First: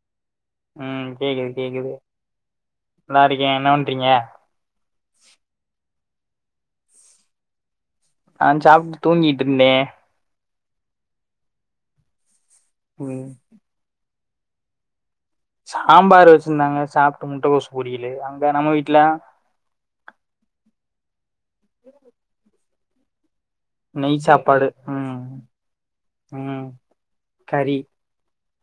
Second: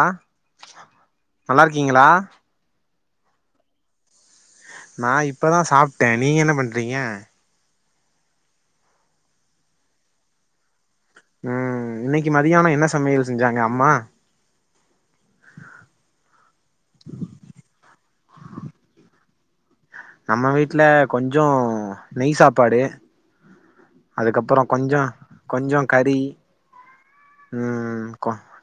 ஆ ம் கேக்குது கேக்குது நல்லா இருக்கே என்ன பன்றறீங்க நா இப்பதா சாப் த நீங்க என்ன பண்றீங்க நா சாப்ட்டு தூங்கிட்டு இருந்தே உம் இன்னி கி மதியான என்ன ம் சமையல் செஞ்சாங்க அம்மா சாம்பார் வச்சிருந்தாங்க சாப்ட்டு முட்டக்கோஸ் பொரியலு அங்க நம்ம வீட்ல நம்ம வீட்டுல கொஞ்சு நெய் சாப் பாடு நெய் அதுக்கப்புறோ சாப்பாடு கொஞ்சோ ம் கொஞ்சோ கறி ம் கறி உம்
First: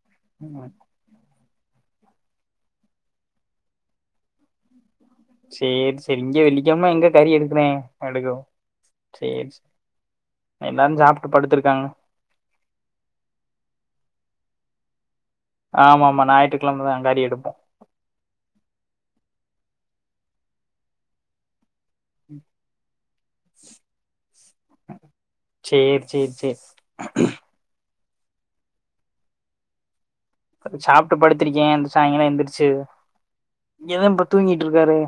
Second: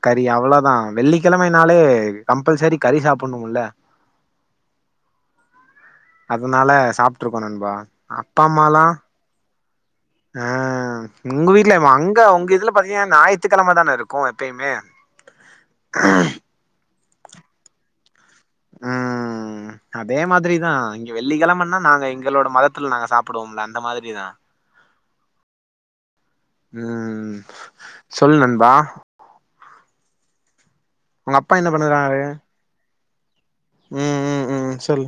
கறி அவ்வளவுதா வெள்ளி கெழமைனாலே கம்பல்சரி கறி சாப்புட்ணும்ல்ல சேரி சேரி இங்க அதனால வெள்ளிக்கெழம எங்க கறி சாப்ட்டுருக்கோ எடுக்குறே நண்பா எடுக்கோ அப்பா அம்மாலா சேரி அ எல்லாரு சாப்ட்டு உங்க வீட்ல படுத்திருக்காங்க அங்க உங்க இதுல பாத்தீங்க ஞாயித்துக்கழமதான இருக்கு க்கு எப்பயமே ஆமாமா ஞாயி்றுக்கழம தா மாரி எடுப்போ ம் அதே மாதுரிதா இங்க வெள்ளிகெழமண்ணா நாங்க எங்களோட மதத்துல நாங்க சாப்புடுவோம்ல அந்த மாதுரிதா சேர் சேர் சேர் சொல்லு நண்பா அப்ப சாப்ட்டு உங்க அப்பா படுத்துருக்கே என்ன பண்ணுறாரு சாய்ங்கால எந்துருச்சு ம் ம் ம் சொல்லு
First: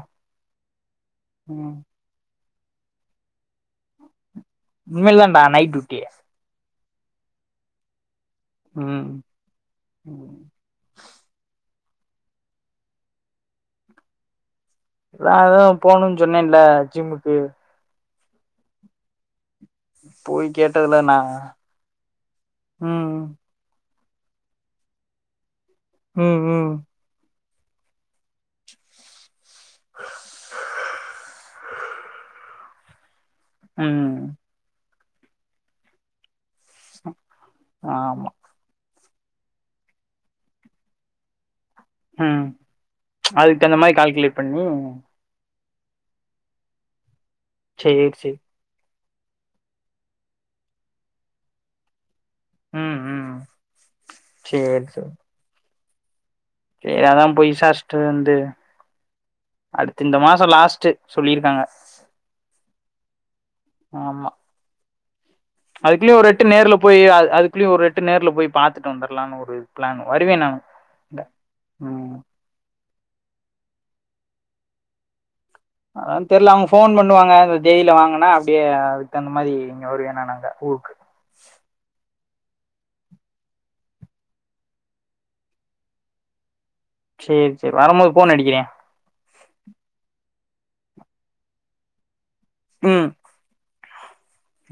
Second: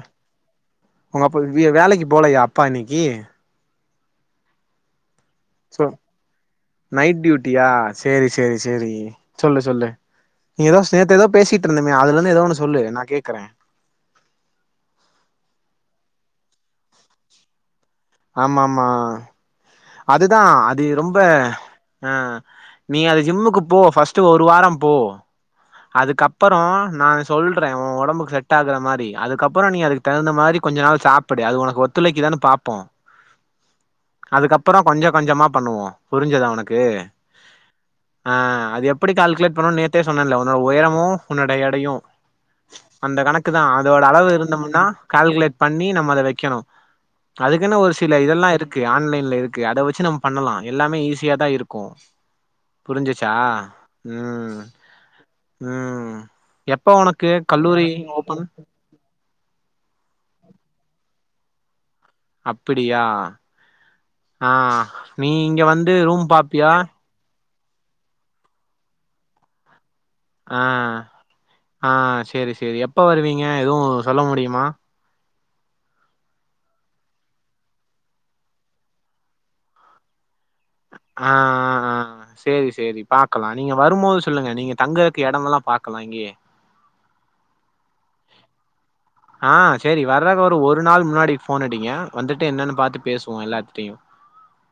உங்க அப்ப ம் வேலக்கு போலயா ப இன்னிக்கு உண்மையில ப நைட் சொ டூட்டி நைட் டியூட்டியா சேரி சேரி சேரி ம் சொல்லு சொல்லு ம். நீ ஏதோஸ் நேத்து ஏதோ பேசிட் ட்ருந்துமே அதுலந்து ஏதோ ஒன்னு சொல்லு நா கேக்குற வேற எதுவு போணுன் சொன்னல்ல ஜிம்முக்கு ஆமா ஆமா அதுதா போய் அது கேட்டதுல நா ரொம்ப அ நீ ம் அது ஜிம்முக்கு போ ஃபஸ்ட் ஸ்ட்டு ஒரு வாரம் போ ம் அதுக்கப்பறோ ம் நா சொல்றே ஊ ஒடம்புக்கு செட் ஆகுற மாரி அதுக் கப்புறோ நீ அதுக்கு தகுந்த மாரி கொஞ்ச நாள் சாப்புடு அது உனக் ஒத்துழைக்குதான்னு பாப்போ ம் ஆ கொஞ்ச கொஞ்சமா பண்ணுவோ புரிஞ்சுதா உனக் கு ஆமா ஆ அது எப் ப்புடி கால்குலேட் பண்ணோன் நேத்தே சொன்னல்ல உன்னோட உயரமு உன்னோடை எ டையு ம் அந்த கணக்கு அதுக்கு தா தகுந்த மாரி அதோட அளவு கால்குலேட் பண்ணி இருந்தம்னா கால்குலேட் பண்ணி நம்மத வெக்கணோ அதுக்குனு ஒர் சேரி சில சேரி இதெல்லா இருக்கு ஆன்லைன் லேத் கு அத வெச்சு நம் பண்ணலா எல்லாமே ஈஸியாதா இருக்கோ ம் ம் புரிஞ்சிச்சா ம் சேரி சேரி ம் எப்ப அதா உனக்கு போய் கல்லூரி வீசாரிசிட்டு வந்து ஓப்பன் அடுத்த இந்த மா ச லாஸ்ட்டு சொல்லிருக்காங்க அப்பிடியா ஆ நீ இங்க வந்து அதுக்குல்லயே ரூம் ஒரு எட்டு பாப்பியா நேர்ல போய் அ அதுக் குல்லையு ஒரு எட்டு நேர்ல போய் பாத்துட்டு வந்துர்லானு ஒரு பிளான் வருவே நானு ஆ இங்க ஆ ம் செரி செரி எப்ப வருவீங்க எதுவு சொல்ல முடியுமா அதா தெரில அவங்க ஃபோன் பண்ணுவாங்க இந்த தேதில வாங்கண்ணா அப்டியே அதுக்கு தகுந்த மாரி இங்க வருவேனா நாங்க ஆ ஆ ஆ ஆ செ சேரி சேரி பாக்கலா நீங்க வருபோது சொல்லுங்க நீங்க தங்கறக்கு எடமெல்லா பாக்கலா இங்கயே சேரி செரி வரும்போது ஃபோன் அடிக்கிறே ஆ சேரி வர்றக்கு ஒரு நாள் முன்னாடி ஃபோன் அடிங்க வந்துட்டு என்னன் பாத்து பேசுவோ எல்லாத்திட்டையு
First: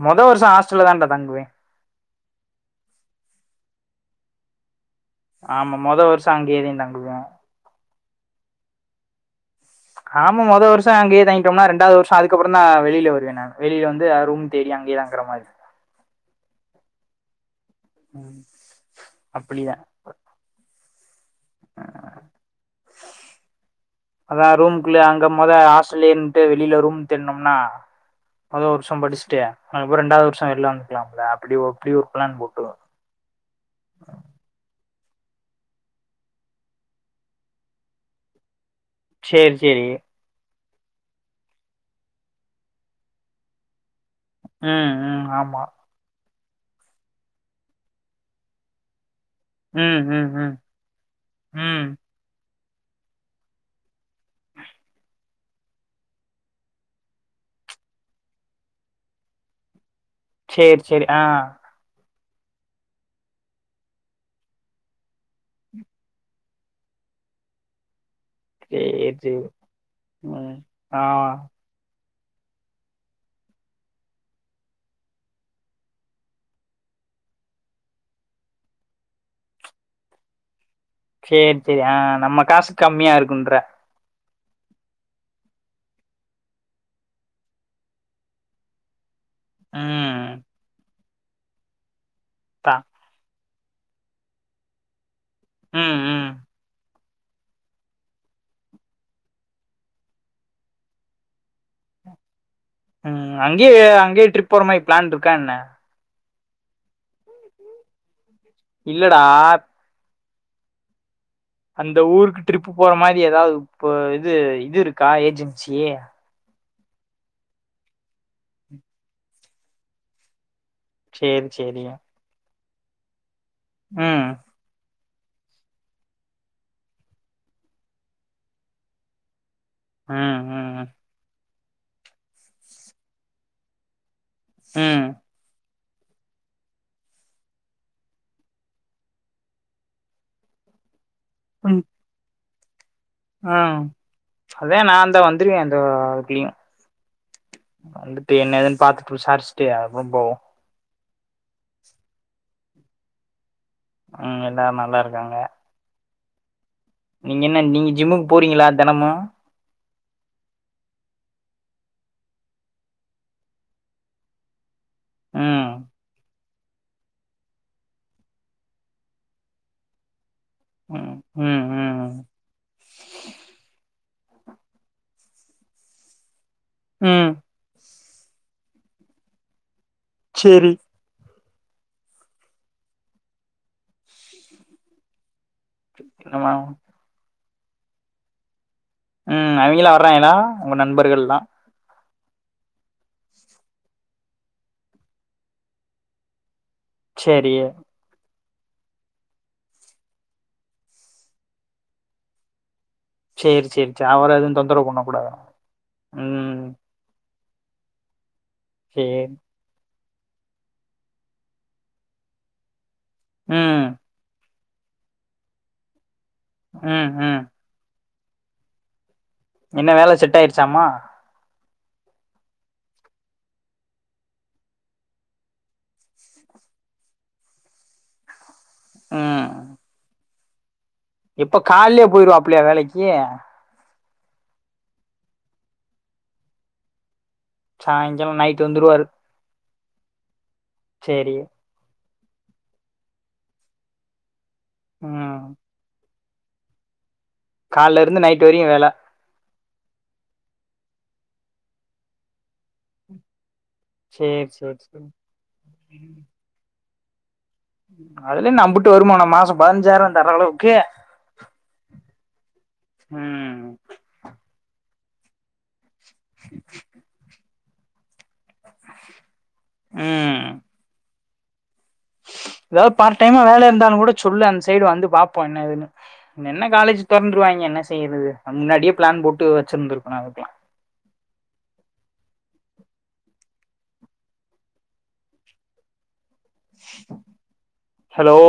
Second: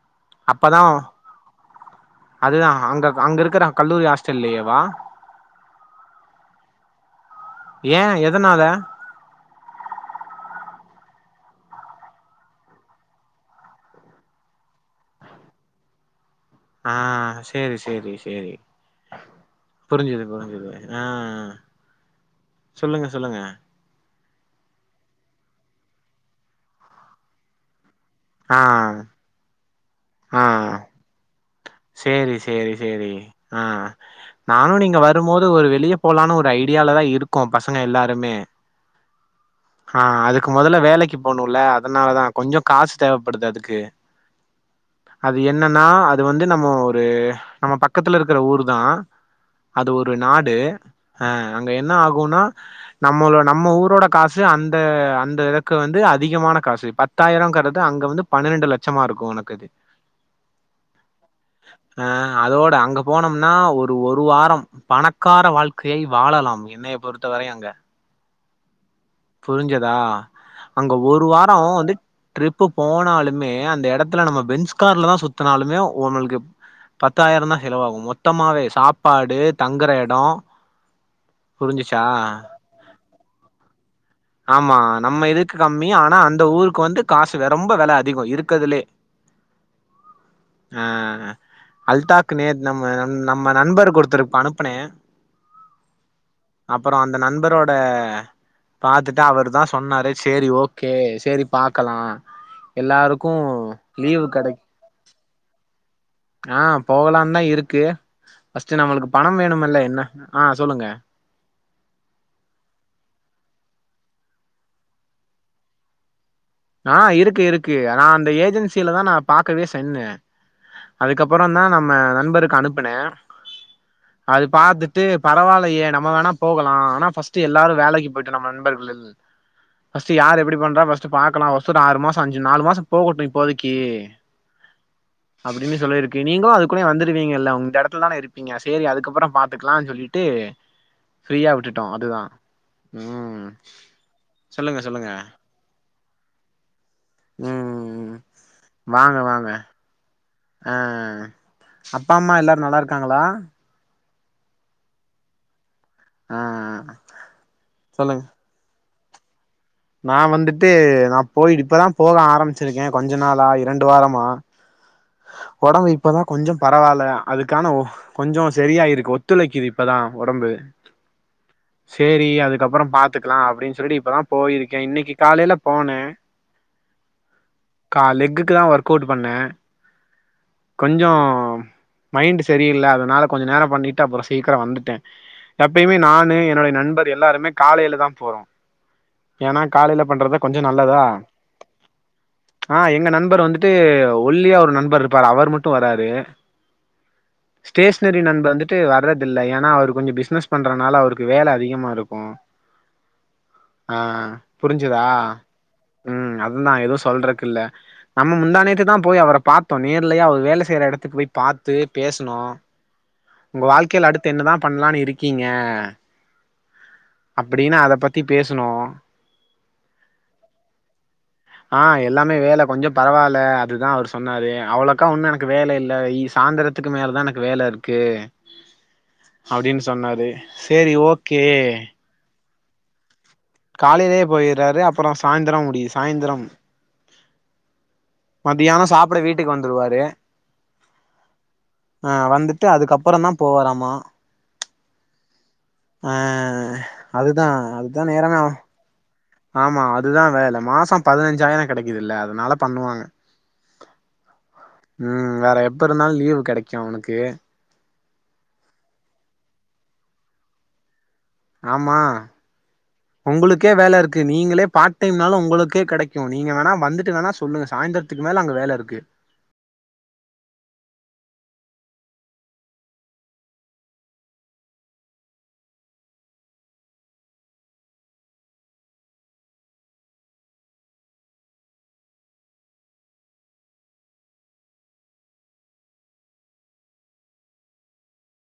முதல் வருசோ ஹாஸ்டல்ல தான்ட தங்குவே அதுதா அங்க அங்க இருக்கற கல்லூரி ஹாஸ்டல்லலயேவா ஆமா மொத வருசோ அங்கயேதே தங்குவே ஏ எதனால ஆமா முதல் வருசோ அங்கேயே தாங்கிட்டம்னா ரெண்டாவது வருசோ அதுக்கப்புறந்தா வெளில வருவே நா வெளில வந்து அ ரூம் தேடி அங்கேயே தங்குற மாரி தான்டா ஆஹ் சேரி சேரி சேரி அப்டிதா புரிஞ்சுது புரிஞ்சுது ஆஹ்‌ சொல்லுங்க சொல்லுங்க அதா ரூம்குள்ளே அங்க முத ஹாஸ்டலே இன்ட்டு வெளில ரூம் தேட்னும்னா ஆ அத ஒரு வருசோ படிச்சுட்டு அப்ப ரெண்டாது வருசோ ஆ வெளில வந்துக்கலாம்ல அப்டி அப்டி ஒரு சேரி பிளான் போட்டு சேரி சேரி ஆஹ் நானு நீங்க வ ரும்போது ஒரு வெளிய போலானு ஒரு ஐடியால தா இருக்கோ பசங்க எல்லாருமே சேரி சேரி முதல்ல வேலைக்கு போணுல அதனால தா கொஞ்சோ காஸ் தேவப்படுது அதுக்கு உம் உம் ஆமா து வந்து நம்ம ஒரு நம்ம பக்கத்துல இருக்கிற ஊரு தா அது ம் ஒரு ம் ம் நாடு அஹ் அங்க ம் என்ன ஆகுனா நம்மள நம்ம ஊரோட காசு அந்த அந்த இதக்கு வந்து அதிகமான காசு பத்தாயிரம்ங்கறிறது அங்க வந்து பன்னிரெண்டு லட்சமா இருக்கும் உனக்கு அது சேரி சேரி ஆ ஆ அதோட அங்க போனோம்னா ஒரு ஒரு வாரம் பணக்கார வாழ்க்கையை வாழலாம் என்னைய பொறுத்தவரைையும் அங்க சேரி சேரி புரிஞ்சதா ம் அங்க ஒரு ஆ வாரம் வந்து ட்ரிப்பு போனாலுமே அந்த இடத்துல நம்ம பென்ஸ்கார்லதா சுத்தினாலுமே உங்களுக்கு பத்தாயிரம் தா செலவாகும் மொத்தமாவே சாப்பாடு தங்குற இடம் சேரி சேரி ஆ நம்ம காசு கம்மியா இருக்கு குன்ற ஆமா நம்ம இதுக்கு கம்மி ஆனா அந்த ஊருக்கு வந்து காசு ரொம்ப வில அதிகம் இருக்குறதுலே ம் அ அல்டாக் நேத்து தா நம்ம நம் நம்ம நண்பர் ஒருத்தருக்கு அனுப்பனே ம் ம் அப்பறம் அந்த நண்பரோட பாத்துட்டு அவரு தா சொன்னாரு சேரி ஓகே சேரி பாக்கலாம் ம் அங்கேயே அங்கேயே ட்ரிப் போற மாரி பிளான் இருக்கா என்ன ஆ போகலாம் தா இருக்கு ஃபஸ்ட் நம்மளுக்கு இல்லடா பணம் வேணும்மல்ல என்ன ஆ சொல்லுங்க அந்த ஊருக்கு ட்ரிப்பு போற மாரி ஏதாவது இ இது இது இருக்கா ஏஜென்சி ஆ இருக்கு இருக்கு நா அந்த ஏஜென்சியிலதா நா பாக்கவே செஞ்சே சேரி அதுக்கப்பறம்தா சேரி நம்ம நண்பருக்கு அனுப் ப்பனே ம் அது பாத்துட்டு டு பரவாயில்லயே நம்ம வேணா போகலாம் ஆனா ஃபர்ஸ்ட் எல்லாரும் வேலைக்கு போயிட்டு நம்ம நண்பர்கள் ஃபஸ்ட் யார் ம் எப்டி பண்றா ம் பக்கலாம் ஃபஸ்ட் ஆறு மாசம் அஞ்சு நாலு மாசம் போகட்டும் இப்போதிக்கி ம் அப்டினு சொல்லிருக்கு நீங்களும் அதுக்குல்லயே வந்துடுவீங்க இல்ல உங்க இடத்துல தானே இருப்பீங்க சேரி அதுக்கப்பறம் பாத்துக்கலானு சொல்லிட்டு ஃப்ரீயா ம் விட்டுட்டோ அதுதா ம் அதே சொல்லுங்க நா சொல்லுங்க இந்தா வந்துருவே அது காட்டியு ம் வந்துட்டு என்ன ஏதுன்னு பாத்துட்டு விசாரிச்சிட்டு அதுக்கப்பறம் போவோம் அ அப்பா அம்மா எல்லாரும் நல்லா இருக்காங்களா ம் எல்லாரும் நல்லா இருக்காங்க ஆ நீங்க என்ன நீங்க ஜிம்முக்கு போறீங்களா தினமும் நான் வந்துட்டு நான் போயி இப்பதான் போக ஆரம்பிச்சிருக்கேன் கொஞ்ச நாளா இரண்டு வாரமா ம் ஒடம்பு இப்பதான் கொஞ்சம் பரவாயில்ல அதுக்கான ஓஹ் கொஞ்சம் சரியாயிருக்கு ஒத்துழைக்குது இப்போ தான் ஒடம்பு ம் ம் ம் சேரி அதுக்கப்புறம் பாத்துக்கலாம் அப்பிடின்னு சொல்லிட்டு இப்பதான் போயிருக்கேன் இன்னைக்கு காலையில போனேன் உம் கா லெக்குக்கு தான் ஒர்க் அவுட் பண்ணேன் சேரி கொஞ்சம் மைண்ட்டு சரியில்ல அதனால கொஞ்ச நேரம் பண்ணிட்டு அப்புறம் சீக்கிரம் வந்துட்டேன் எப்பயுமே நானு ஆமா என்னுடைய நண்பர் எல்லாருமே காலையில தான் போறோம் உம் அவிங்களாம் வர்றாங்களா உங்க நண்பர்கலள்லாம் ஆஹ் எங்க நண்பர் வந்துட்டு ஒல்லியா ஒரு நண்பர் இருப்பாரு அவரு மட்டும் வராரு சேரி ஸ்டேஷ்னரி நண்பன் வந்து ட்டு வர்றதில்ல ஏன்னா அவரு கொஞ்ச பிசினஸ் பண்றனால அவருக்கு வேல அதிகமா இருக்கும் சேரி சேரி சேரி அவர எதுவு தொந்தரவு பண்ண கூடாது உம் க்கில்ல முந்தா நேத்துதான் போய் அவர பாத் நேர்லயே அவர் வேல செய்யுற எடத்துக்கு போய் பாத்து பேசுனோ உங்க ம் வாழ்க்கைல அடுத்து என்ன தான் பண்ணலானு இருக்கீங்க ம் ம் அப்படின்னு அத பத் த்தி பேசினோ என்ன வேல செட் ஆயிருச்சாமா ஆஹ் எல்லாமே வேல கொஞ்சோ பரவால்ல அதுதான் அவரு சொன்னாரு அவளக்கா ஒன்னும் எனக்கு வேலை இல்ல இனி சாந்தரத்துக்கு மேலதான் எனக்கு வேல இருக்கு அப்டின்னு சொன்னாரு சேரி ஓகே இப்ப கால்லேயே போயிருவாப் அப்ளே வேலைக்கி காலையிலே போயிர்றாரு அப்புற சாந்தரோ முடியுது சாய்ந்திரம் சாய்ங்காலோ நைட் மத்தியான வந்துருவாரு சாப்பிட வீட்டுக்கு வந்துடுவாரு தே சேரி அஹ் வந்துட்டு அதுக்கப்புறந்தான் போவாராமா உம் ஆஹ் அதுதான் அதுதான் இருந்து நேரமே ஆ நைட் வரையு வேல ஆமா அதுதா வேல மாச பதுனஞ்சாயிர கெடைக்குதுல்ல அதுனால பண்ணுவாங்க சேரி சேரி சேரி ம் வேற எப்ப இருந்தாலு லீவு் கெடக் சா ஒனக்கு அதுல என்ன அம்புட்டு வருமான மாச பதுனஞ்சாய்ர தர அளவுக்கு ஆமா ம் ஒங்களுக்கே வேல இருக்கு நீங்ளே பார்ட் டைம்னாலு உங்களுக்கே கடைக் கு நீங்க வேணா வந்துட்டு வேணா சொல்லுங்க சாய்ந்தரத்துக்கு மேல அங்க வேல இருக்கு ம் ஏதாவ்து பார்ட் டைமா வேல இருந்தாலுங்கூட சொல்லு அந்த சைடு வந்து பாப்போ என்ன ஏதுன்னு என்ன காலேஜ் தொறந்துருவாய்ங்க என்ன செய்யற்து அ முன்னாடியே ப்ளான் போட்டு வச்சிருந்துருக்குணு அதுக்லா ஹலோ